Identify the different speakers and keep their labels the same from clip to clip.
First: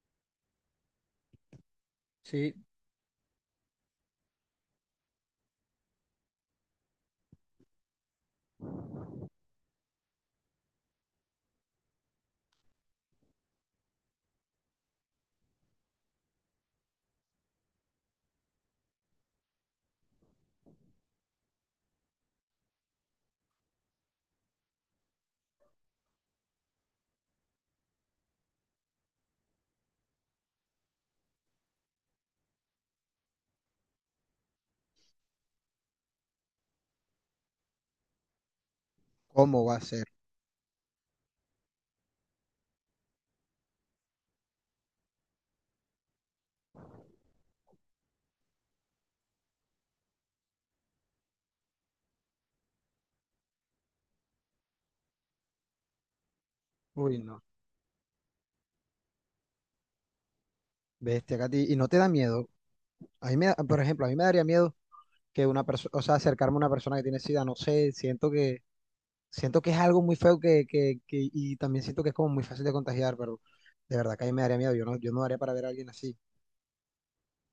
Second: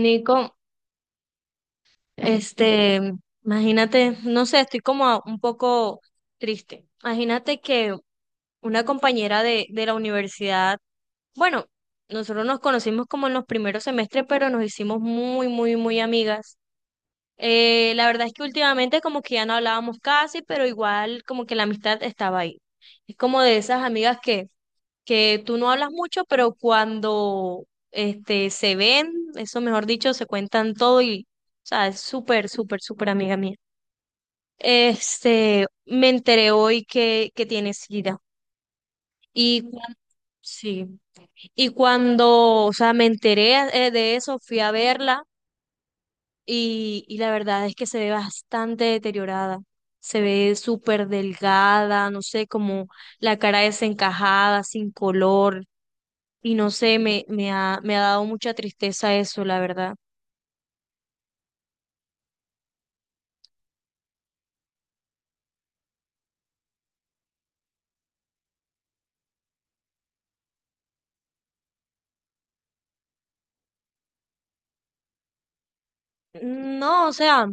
Speaker 1: Nico, este, imagínate, no sé, estoy como un poco triste. Imagínate que una compañera de la universidad, bueno, nosotros nos conocimos como en los primeros semestres, pero nos hicimos muy, muy, muy amigas. La verdad es que últimamente como que ya no hablábamos casi, pero igual como que la amistad estaba ahí. Es como de esas amigas que tú no hablas mucho, pero cuando se ven, eso mejor dicho, se cuentan todo y, o sea, es súper, súper, súper amiga mía. Me enteré hoy que tiene SIDA. Y
Speaker 2: ¿Cómo va
Speaker 1: cu-
Speaker 2: a ser?
Speaker 1: sí, y cuando, o sea, me enteré de eso, fui a verla y la verdad es que se ve bastante deteriorada. Se ve súper delgada, no sé, como la cara desencajada, sin color. Y no sé,
Speaker 2: Uy, no.
Speaker 1: me ha dado mucha tristeza eso, la verdad.
Speaker 2: Bestia, Katy. ¿Y no te da miedo? A mí me da- Por ejemplo, a mí me daría miedo que una persona, o sea, acercarme a una persona que tiene SIDA, no sé, siento que es algo muy feo que y también siento que es como muy fácil de contagiar, pero de verdad que a mí me daría miedo. Yo no daría para ver a alguien así.
Speaker 1: Mm, no, o sea,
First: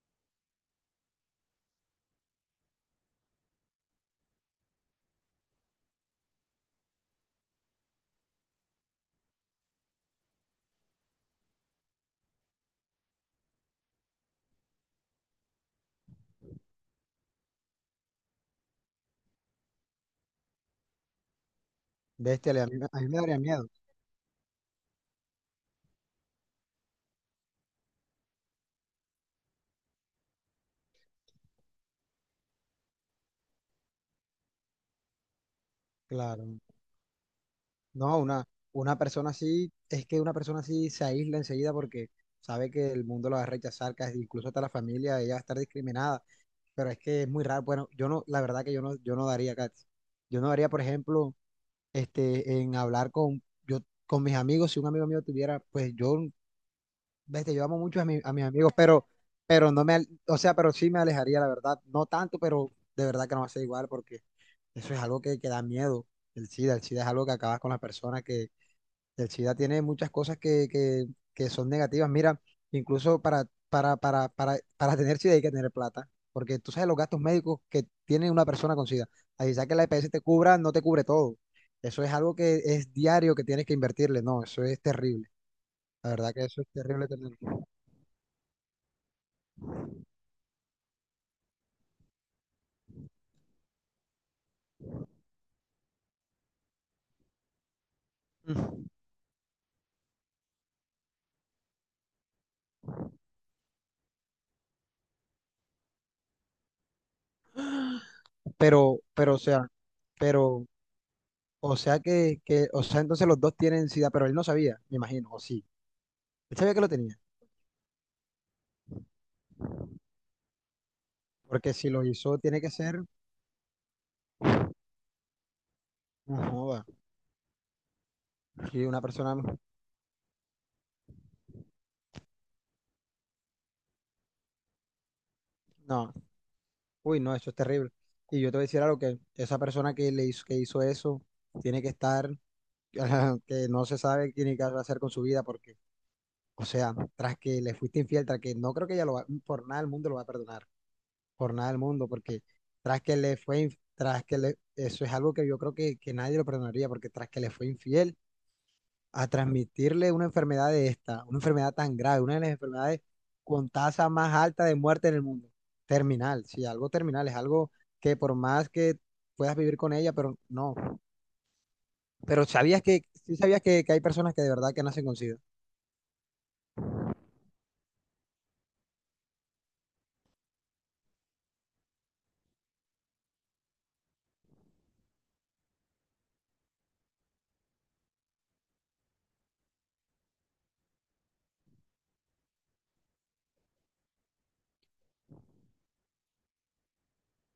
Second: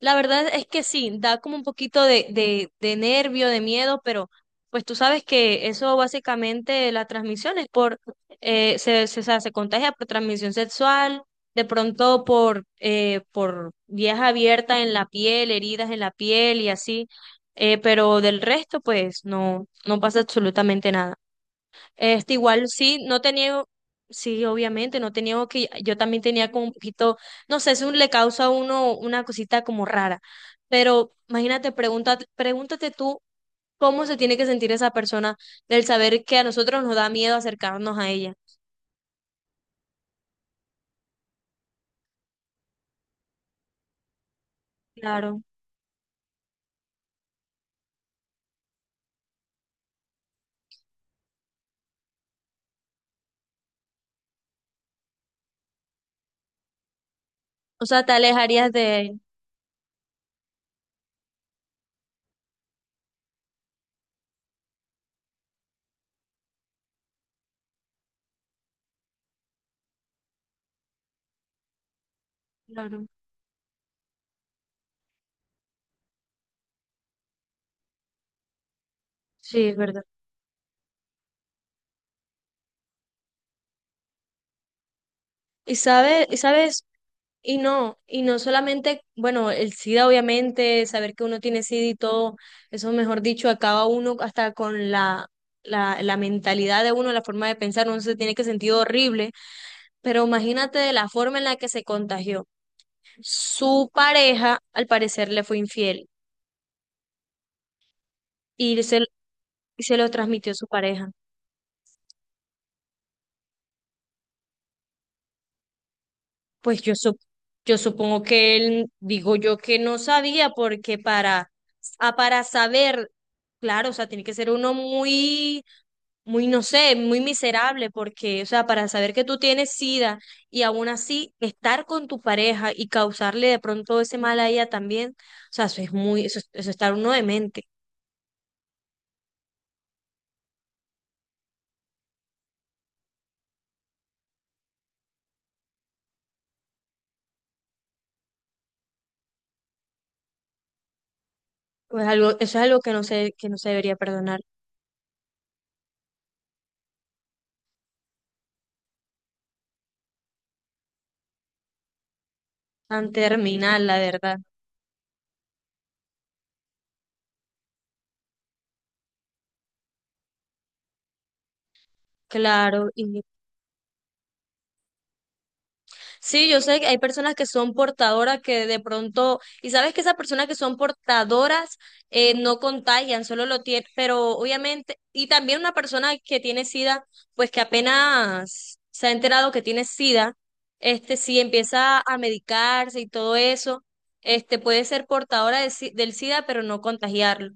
Speaker 1: la verdad es que sí, da como un poquito de nervio, de miedo, pero pues tú sabes que eso básicamente la transmisión es por, o sea, se contagia por transmisión sexual, de pronto por vías abiertas en la piel, heridas en la piel y así, pero del resto pues no, no pasa absolutamente nada. Igual
Speaker 2: Bestia, a mí, a
Speaker 1: sí,
Speaker 2: mí me
Speaker 1: no
Speaker 2: daría
Speaker 1: tenía,
Speaker 2: miedo.
Speaker 1: sí, obviamente, no tenía que, yo también tenía como un poquito, no sé, eso le causa a uno una cosita como rara, pero imagínate, pregunta pregúntate tú cómo se tiene que sentir esa persona del saber que a
Speaker 2: Claro.
Speaker 1: nosotros nos da miedo acercarnos a
Speaker 2: No,
Speaker 1: ella.
Speaker 2: una, una persona así, es que una persona así se aísla enseguida porque sabe que el mundo la va a rechazar, casi incluso hasta la familia, ella va a
Speaker 1: Claro.
Speaker 2: estar discriminada. Pero es que es muy raro. Bueno, yo no, la verdad que yo no daría, Katy. Yo no daría, por ejemplo, este, en hablar con, yo, con mis amigos, si un amigo mío tuviera, pues yo, vete, yo amo
Speaker 1: O
Speaker 2: mucho
Speaker 1: sea,
Speaker 2: a,
Speaker 1: ¿te
Speaker 2: a mis
Speaker 1: alejarías
Speaker 2: amigos,
Speaker 1: de él?
Speaker 2: pero no me, al- o sea, pero sí me alejaría, la verdad, no tanto, pero de verdad que no va a ser igual, porque eso es algo que da miedo, el SIDA es algo que acabas con las personas que, el SIDA tiene muchas cosas que son negativas. Mira,
Speaker 1: Claro.
Speaker 2: incluso para tener SIDA hay que tener plata, porque tú sabes los gastos médicos que tiene una persona con SIDA. Así
Speaker 1: Sí,
Speaker 2: sea que
Speaker 1: es
Speaker 2: la
Speaker 1: verdad.
Speaker 2: EPS te cubra, no te cubre todo. Eso es algo que es diario que tienes que invertirle. No, eso es terrible. La verdad
Speaker 1: Y
Speaker 2: que eso es
Speaker 1: sabes.
Speaker 2: terrible tenerlo.
Speaker 1: Y no solamente, bueno, el SIDA, obviamente, saber que uno tiene SIDA y todo, eso mejor dicho, acaba uno hasta con la mentalidad de uno, la forma de pensar, uno se tiene que sentir
Speaker 2: Mm.
Speaker 1: horrible, pero imagínate de la forma en la que se contagió. Su pareja, al parecer, le fue infiel y se,
Speaker 2: Pero, o sea,
Speaker 1: y se lo transmitió a su
Speaker 2: pero,
Speaker 1: pareja.
Speaker 2: o sea o sea, entonces los dos tienen SIDA, pero él no sabía, me imagino, o sí. Él sabía que
Speaker 1: Pues
Speaker 2: lo
Speaker 1: yo,
Speaker 2: tenía,
Speaker 1: sup- yo supongo que él, digo yo que no sabía, porque para,
Speaker 2: porque si lo
Speaker 1: a
Speaker 2: hizo,
Speaker 1: para
Speaker 2: tiene que ser,
Speaker 1: saber, claro, o sea, tiene que ser uno muy
Speaker 2: no
Speaker 1: muy, no
Speaker 2: joda,
Speaker 1: sé, muy miserable, porque, o sea,
Speaker 2: que
Speaker 1: para
Speaker 2: una
Speaker 1: saber que
Speaker 2: persona.
Speaker 1: tú tienes SIDA y aún así estar con tu pareja y causarle de pronto ese mal a ella también, o sea, eso es
Speaker 2: No,
Speaker 1: muy, eso es estar uno
Speaker 2: uy, no, eso es
Speaker 1: demente.
Speaker 2: terrible. Y yo te voy a decir algo que esa persona que le hizo, que hizo eso tiene que estar, que no se sabe qué tiene que hacer con su vida, porque, o sea, tras que le fuiste infiel, tras que no creo que ella lo va, por nada del mundo lo va a perdonar, por nada del mundo,
Speaker 1: Eso
Speaker 2: porque
Speaker 1: es algo
Speaker 2: tras que le
Speaker 1: que no
Speaker 2: fue,
Speaker 1: se
Speaker 2: inf-
Speaker 1: debería
Speaker 2: tras que
Speaker 1: perdonar.
Speaker 2: le, eso es algo que yo creo que nadie lo perdonaría, porque tras que le fue infiel, a transmitirle una enfermedad de esta, una enfermedad tan grave, una de las enfermedades
Speaker 1: Tan
Speaker 2: con
Speaker 1: terminal, la
Speaker 2: tasa más
Speaker 1: verdad.
Speaker 2: alta de muerte en el mundo. Terminal, sí, algo terminal, es algo que por más que puedas vivir con ella, pero no. Pero sabías
Speaker 1: Claro,
Speaker 2: que,
Speaker 1: y
Speaker 2: sí sabías que hay personas que de verdad que nacen con SIDA.
Speaker 1: Sí, yo sé que hay personas que son portadoras que de pronto, y sabes que esas personas que son portadoras no contagian, solo lo tienen, pero obviamente, y también una persona que tiene SIDA, pues que apenas se ha enterado que tiene SIDA, este sí empieza a medicarse y todo eso, este puede ser portadora de si- del SIDA, pero no contagiarlo.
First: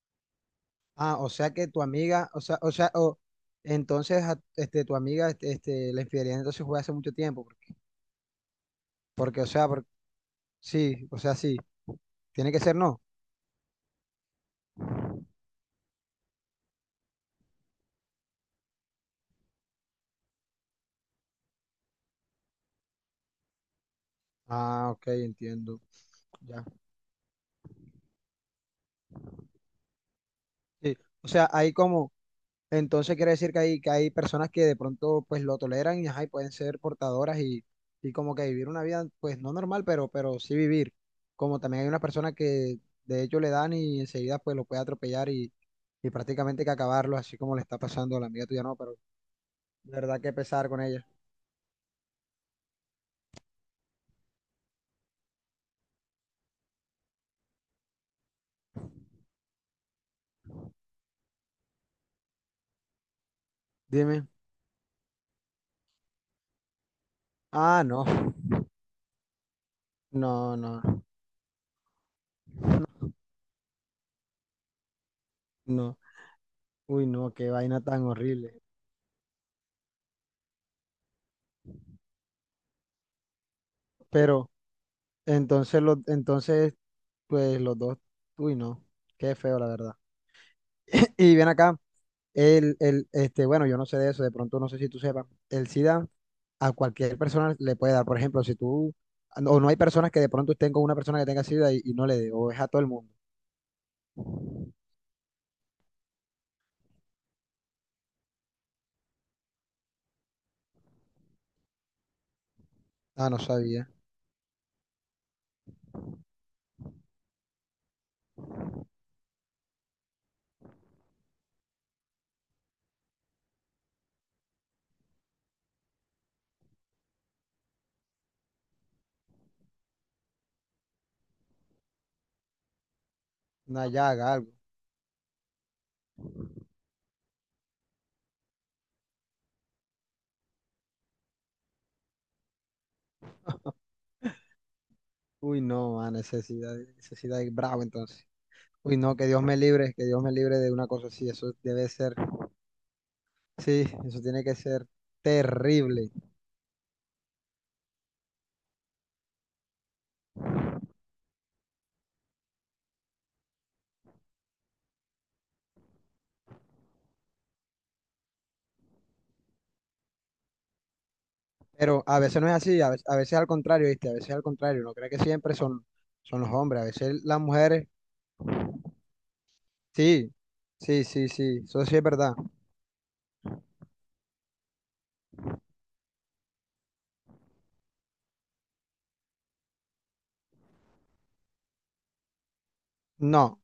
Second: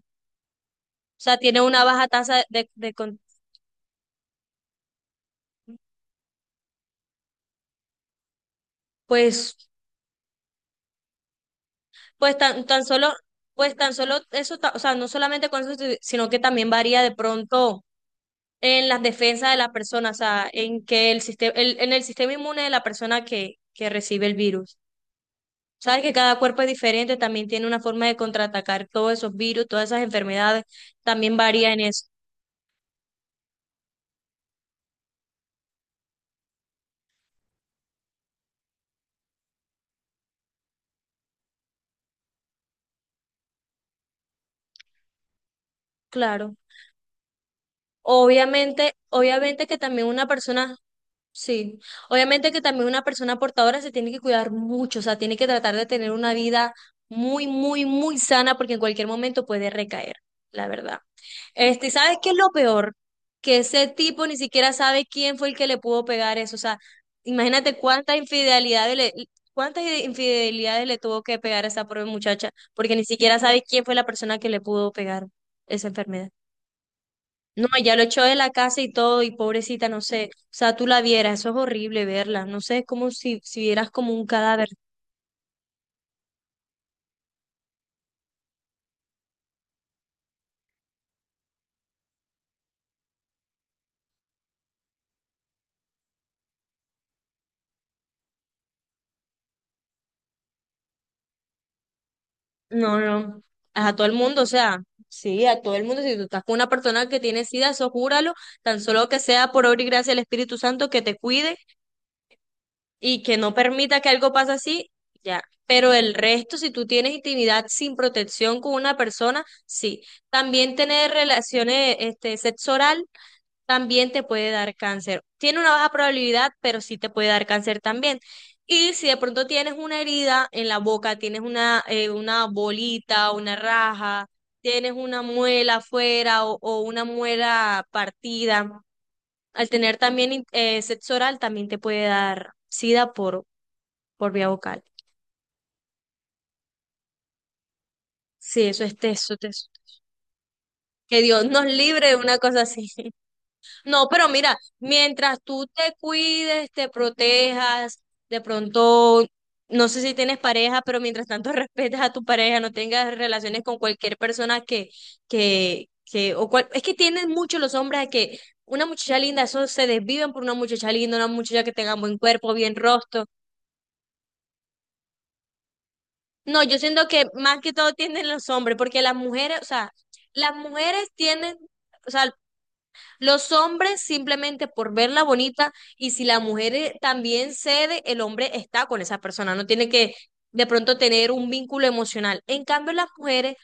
Speaker 2: Ah,
Speaker 1: O
Speaker 2: o
Speaker 1: sea,
Speaker 2: sea
Speaker 1: tiene
Speaker 2: que tu
Speaker 1: una baja
Speaker 2: amiga,
Speaker 1: tasa de, de
Speaker 2: o
Speaker 1: con-
Speaker 2: entonces este, tu amiga, la infidelidad entonces fue hace mucho tiempo, porque, porque, o
Speaker 1: Pues
Speaker 2: sea, sí, o sea, sí, tiene que ser
Speaker 1: Tan
Speaker 2: no.
Speaker 1: solo, pues tan solo eso, o sea, no solamente con eso, sino que también varía de pronto en las defensas de la persona, o sea, en que el sistema, en el sistema inmune de la persona que recibe el virus.
Speaker 2: Ah, ok, entiendo,
Speaker 1: Sabes que cada cuerpo
Speaker 2: ya.
Speaker 1: es diferente, también tiene una forma de contraatacar todos esos virus, todas esas enfermedades,
Speaker 2: Sí, o
Speaker 1: también
Speaker 2: sea,
Speaker 1: varía
Speaker 2: hay
Speaker 1: en eso.
Speaker 2: como. Entonces quiere decir que hay personas que de pronto pues lo toleran y, ajá, y pueden ser portadoras y como que vivir una vida pues no normal, pero sí vivir. Como también hay una persona que de hecho le dan y enseguida pues lo puede atropellar y
Speaker 1: Claro.
Speaker 2: prácticamente que acabarlo, así como le está pasando a la amiga tuya, no,
Speaker 1: Obviamente,
Speaker 2: pero
Speaker 1: obviamente que
Speaker 2: de
Speaker 1: también
Speaker 2: verdad
Speaker 1: una
Speaker 2: que pesar
Speaker 1: persona
Speaker 2: con ella.
Speaker 1: sí, obviamente que también una persona portadora se tiene que cuidar mucho, o sea, tiene que tratar de tener una vida muy, muy, muy sana porque en cualquier momento puede recaer, la verdad. ¿Sabes qué es lo peor? Que ese
Speaker 2: Dime.
Speaker 1: tipo ni siquiera sabe quién fue el que le pudo pegar eso, o sea, imagínate
Speaker 2: Ah, no,
Speaker 1: cuántas
Speaker 2: no, no,
Speaker 1: infidelidades le tuvo que pegar a esa pobre muchacha porque ni siquiera sabe quién fue la persona que le pudo pegar esa
Speaker 2: no.
Speaker 1: enfermedad.
Speaker 2: Uy, no, qué
Speaker 1: No,
Speaker 2: vaina
Speaker 1: ya lo
Speaker 2: tan
Speaker 1: echó de la
Speaker 2: horrible.
Speaker 1: casa y todo, y pobrecita, no sé. O sea, tú la vieras, eso es horrible verla. No sé, es como si vieras como un
Speaker 2: Pero
Speaker 1: cadáver.
Speaker 2: entonces, los entonces pues los dos, uy, no, qué feo la verdad. Y bien acá. Este, bueno, yo no sé de eso, de pronto no sé si tú sepas. El SIDA a cualquier persona le puede dar. Por ejemplo, si tú, o no hay personas que de pronto estén con una persona que tenga SIDA y no le dé, o es a todo el
Speaker 1: No,
Speaker 2: mundo.
Speaker 1: no. A todo el mundo, o sea, sí, a todo el mundo. Si tú estás con una persona que tiene sida, eso júralo, tan solo que sea por obra y gracia del Espíritu Santo que te cuide y
Speaker 2: Ah,
Speaker 1: que
Speaker 2: no
Speaker 1: no
Speaker 2: sabía.
Speaker 1: permita que algo pase así, ya. Pero el resto, si tú tienes intimidad sin protección con una persona, sí. También tener relaciones, sexo oral también te puede dar cáncer. Tiene una baja probabilidad, pero sí te puede dar cáncer también. Y si de pronto tienes una herida en la boca, tienes una bolita, una
Speaker 2: Una
Speaker 1: raja,
Speaker 2: llaga, algo.
Speaker 1: tienes una muela afuera o una muela partida, al tener también sexo oral también te puede dar sida por vía vocal.
Speaker 2: Uy, no, a necesidad, necesidad es bravo entonces.
Speaker 1: Sí, eso es
Speaker 2: Uy, no, que
Speaker 1: teso,
Speaker 2: Dios me
Speaker 1: teso.
Speaker 2: libre, que Dios me libre de una cosa
Speaker 1: Que
Speaker 2: así.
Speaker 1: Dios
Speaker 2: Eso
Speaker 1: nos
Speaker 2: debe
Speaker 1: libre
Speaker 2: ser,
Speaker 1: de una cosa así.
Speaker 2: sí,
Speaker 1: No,
Speaker 2: eso
Speaker 1: pero
Speaker 2: tiene que
Speaker 1: mira,
Speaker 2: ser
Speaker 1: mientras tú te
Speaker 2: terrible.
Speaker 1: cuides, te protejas, de pronto, no sé si tienes pareja, pero mientras tanto respetes a tu pareja, no tengas relaciones con cualquier persona o cual, es que tienen mucho los hombres a que una muchacha linda, eso se desviven por una muchacha linda, una muchacha que tenga
Speaker 2: Pero
Speaker 1: buen
Speaker 2: a veces no
Speaker 1: cuerpo,
Speaker 2: es
Speaker 1: bien
Speaker 2: así, a
Speaker 1: rostro.
Speaker 2: veces al contrario, ¿viste? A veces al contrario, no cree que siempre son, son los
Speaker 1: No, yo
Speaker 2: hombres, a
Speaker 1: siento
Speaker 2: veces
Speaker 1: que
Speaker 2: las
Speaker 1: más que
Speaker 2: mujeres.
Speaker 1: todo tienden los hombres, porque las mujeres, o sea,
Speaker 2: Sí,
Speaker 1: las
Speaker 2: sí,
Speaker 1: mujeres
Speaker 2: sí,
Speaker 1: tienen,
Speaker 2: sí, eso sí es
Speaker 1: o sea,
Speaker 2: verdad.
Speaker 1: los hombres simplemente por verla bonita y si la mujer también cede, el hombre está con esa persona, no tiene que de pronto tener un vínculo emocional. En cambio, las mujeres,
Speaker 2: No,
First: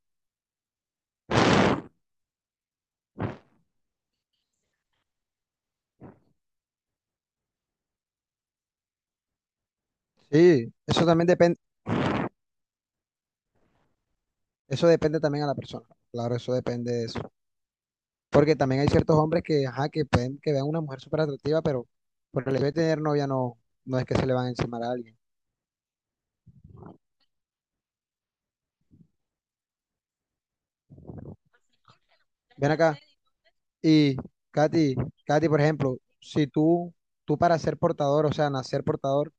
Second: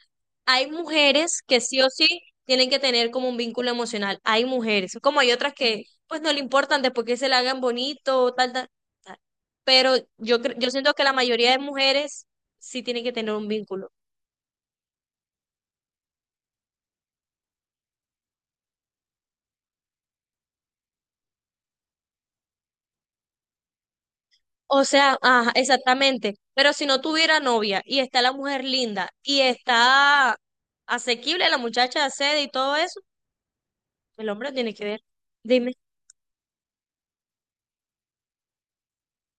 Speaker 1: hay mujeres que sí o sí tienen que tener como un vínculo emocional. Hay mujeres, como hay otras que pues no le importan después que se la hagan bonito, tal, tal, tal. Pero yo
Speaker 2: sí,
Speaker 1: siento que
Speaker 2: eso
Speaker 1: la
Speaker 2: también
Speaker 1: mayoría de
Speaker 2: depende,
Speaker 1: mujeres sí tienen que tener un vínculo.
Speaker 2: eso depende también a la persona. Claro, eso depende de eso. Porque también hay ciertos hombres que, ajá, que pueden que vean una mujer súper atractiva, pero por el hecho de tener novia no, no es que se le van a encimar
Speaker 1: O
Speaker 2: a
Speaker 1: sea,
Speaker 2: alguien.
Speaker 1: ajá, exactamente. Pero si no tuviera novia y está la mujer linda y está asequible, la muchacha accede y
Speaker 2: Ven
Speaker 1: todo
Speaker 2: acá,
Speaker 1: eso,
Speaker 2: y
Speaker 1: el hombre tiene que
Speaker 2: Katy,
Speaker 1: ver.
Speaker 2: Katy, por
Speaker 1: Dime.
Speaker 2: ejemplo, si tú, tú para ser portador, o sea, nacer portador,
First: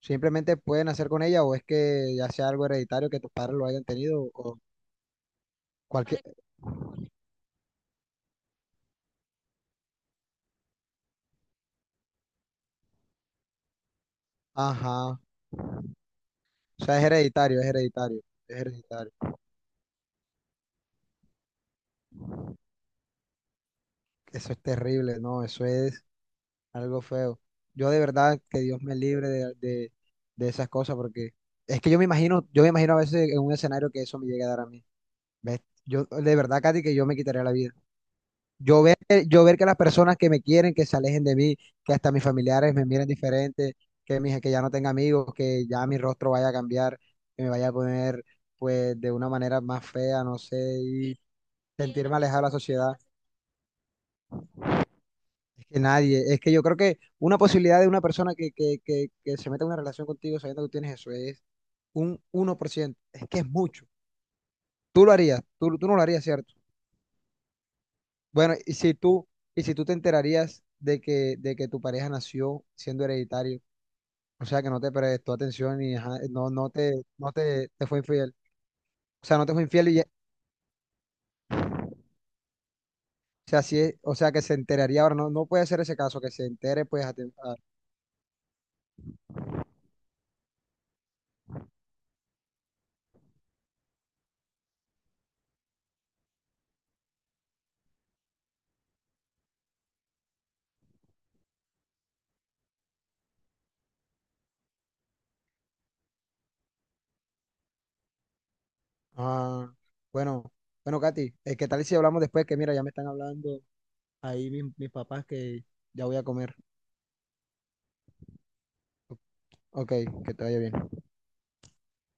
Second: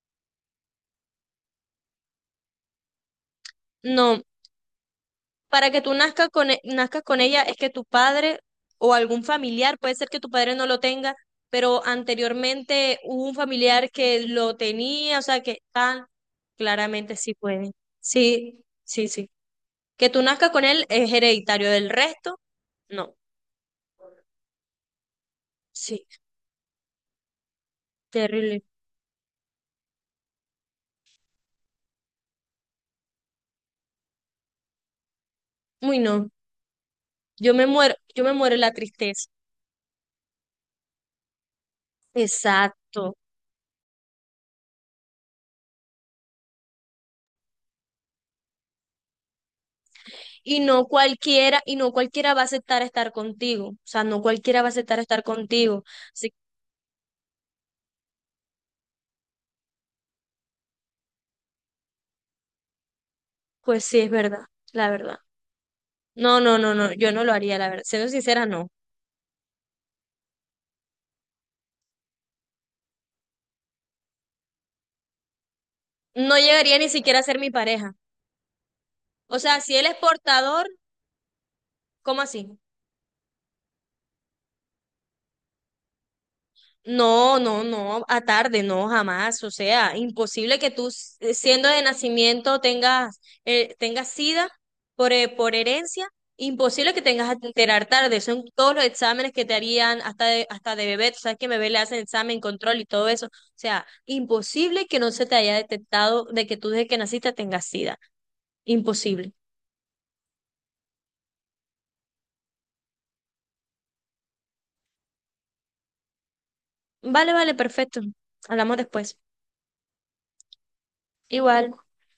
Speaker 2: simplemente puedes nacer con ella, o es que ya sea algo hereditario que tus padres lo hayan
Speaker 1: No,
Speaker 2: tenido, o
Speaker 1: para que tú
Speaker 2: cualquier,
Speaker 1: nazcas con, nazcas con ella es que tu padre o algún familiar, puede ser que tu padre no lo tenga, pero anteriormente hubo un familiar que lo tenía,
Speaker 2: ajá.
Speaker 1: o sea, que tan
Speaker 2: O sea, es
Speaker 1: claramente sí
Speaker 2: hereditario, es
Speaker 1: puede.
Speaker 2: hereditario, es
Speaker 1: Sí, sí,
Speaker 2: hereditario.
Speaker 1: sí. Que tú nazcas con él es hereditario, del resto, no.
Speaker 2: Eso es terrible, no, eso
Speaker 1: Sí,
Speaker 2: es algo feo. Yo de verdad que
Speaker 1: terrible.
Speaker 2: Dios me libre de esas cosas, porque es que yo me imagino a veces en un escenario que eso me llegue a dar a mí. ¿Ves?
Speaker 1: Uy,
Speaker 2: Yo,
Speaker 1: no,
Speaker 2: de verdad, Katy, que yo me quitaría la vida.
Speaker 1: yo me muero de la tristeza.
Speaker 2: Yo ver que las personas que me quieren, que se alejen de mí, que hasta mis familiares me miren
Speaker 1: Exacto.
Speaker 2: diferente, que, mis, que ya no tenga amigos, que ya mi rostro vaya a cambiar, que me vaya a poner pues de una manera más fea, no sé, y
Speaker 1: Y no
Speaker 2: sentirme
Speaker 1: cualquiera
Speaker 2: alejado
Speaker 1: va a
Speaker 2: de la
Speaker 1: aceptar
Speaker 2: sociedad.
Speaker 1: estar contigo. O sea, no cualquiera va a aceptar estar
Speaker 2: Que
Speaker 1: contigo. Así
Speaker 2: nadie. Es que yo creo que una posibilidad de una persona que se meta en una relación contigo sabiendo que tienes eso es un 1%. Es que es
Speaker 1: pues
Speaker 2: mucho.
Speaker 1: sí, es verdad, la
Speaker 2: Tú lo
Speaker 1: verdad.
Speaker 2: harías, tú no lo harías,
Speaker 1: No,
Speaker 2: ¿cierto?
Speaker 1: no, no, no, yo no lo haría, la verdad. Siendo sincera,
Speaker 2: Bueno,
Speaker 1: no.
Speaker 2: y si tú te enterarías de que tu pareja nació siendo hereditario, o sea que no te prestó atención y ajá,
Speaker 1: No
Speaker 2: no, no
Speaker 1: llegaría ni
Speaker 2: te,
Speaker 1: siquiera a
Speaker 2: no
Speaker 1: ser mi
Speaker 2: te, te
Speaker 1: pareja.
Speaker 2: fue infiel. O sea,
Speaker 1: O
Speaker 2: no te
Speaker 1: sea,
Speaker 2: fue
Speaker 1: si él
Speaker 2: infiel
Speaker 1: es portador, ¿cómo así?
Speaker 2: o sea, o sea que se enteraría ahora, no, no puede ser ese caso, que se entere pues a.
Speaker 1: No, no, no, a tarde, no, jamás. O sea, imposible que siendo de nacimiento, tengas SIDA por, por herencia. Imposible que tengas que enterar tarde. Son todos los exámenes que te harían hasta de bebé. Tú sabes que bebé le hacen examen, control y todo eso. O sea, imposible que no se te haya detectado de que tú desde que naciste tengas SIDA. Imposible.
Speaker 2: Ah, bueno, bueno, Katy, ¿qué tal si hablamos después? Que mira, ya me están hablando ahí mis, mis papás que ya voy a comer.
Speaker 1: Vale, vale, perfecto. Hablamos después.
Speaker 2: Ok, que te vaya bien.
Speaker 1: Igual.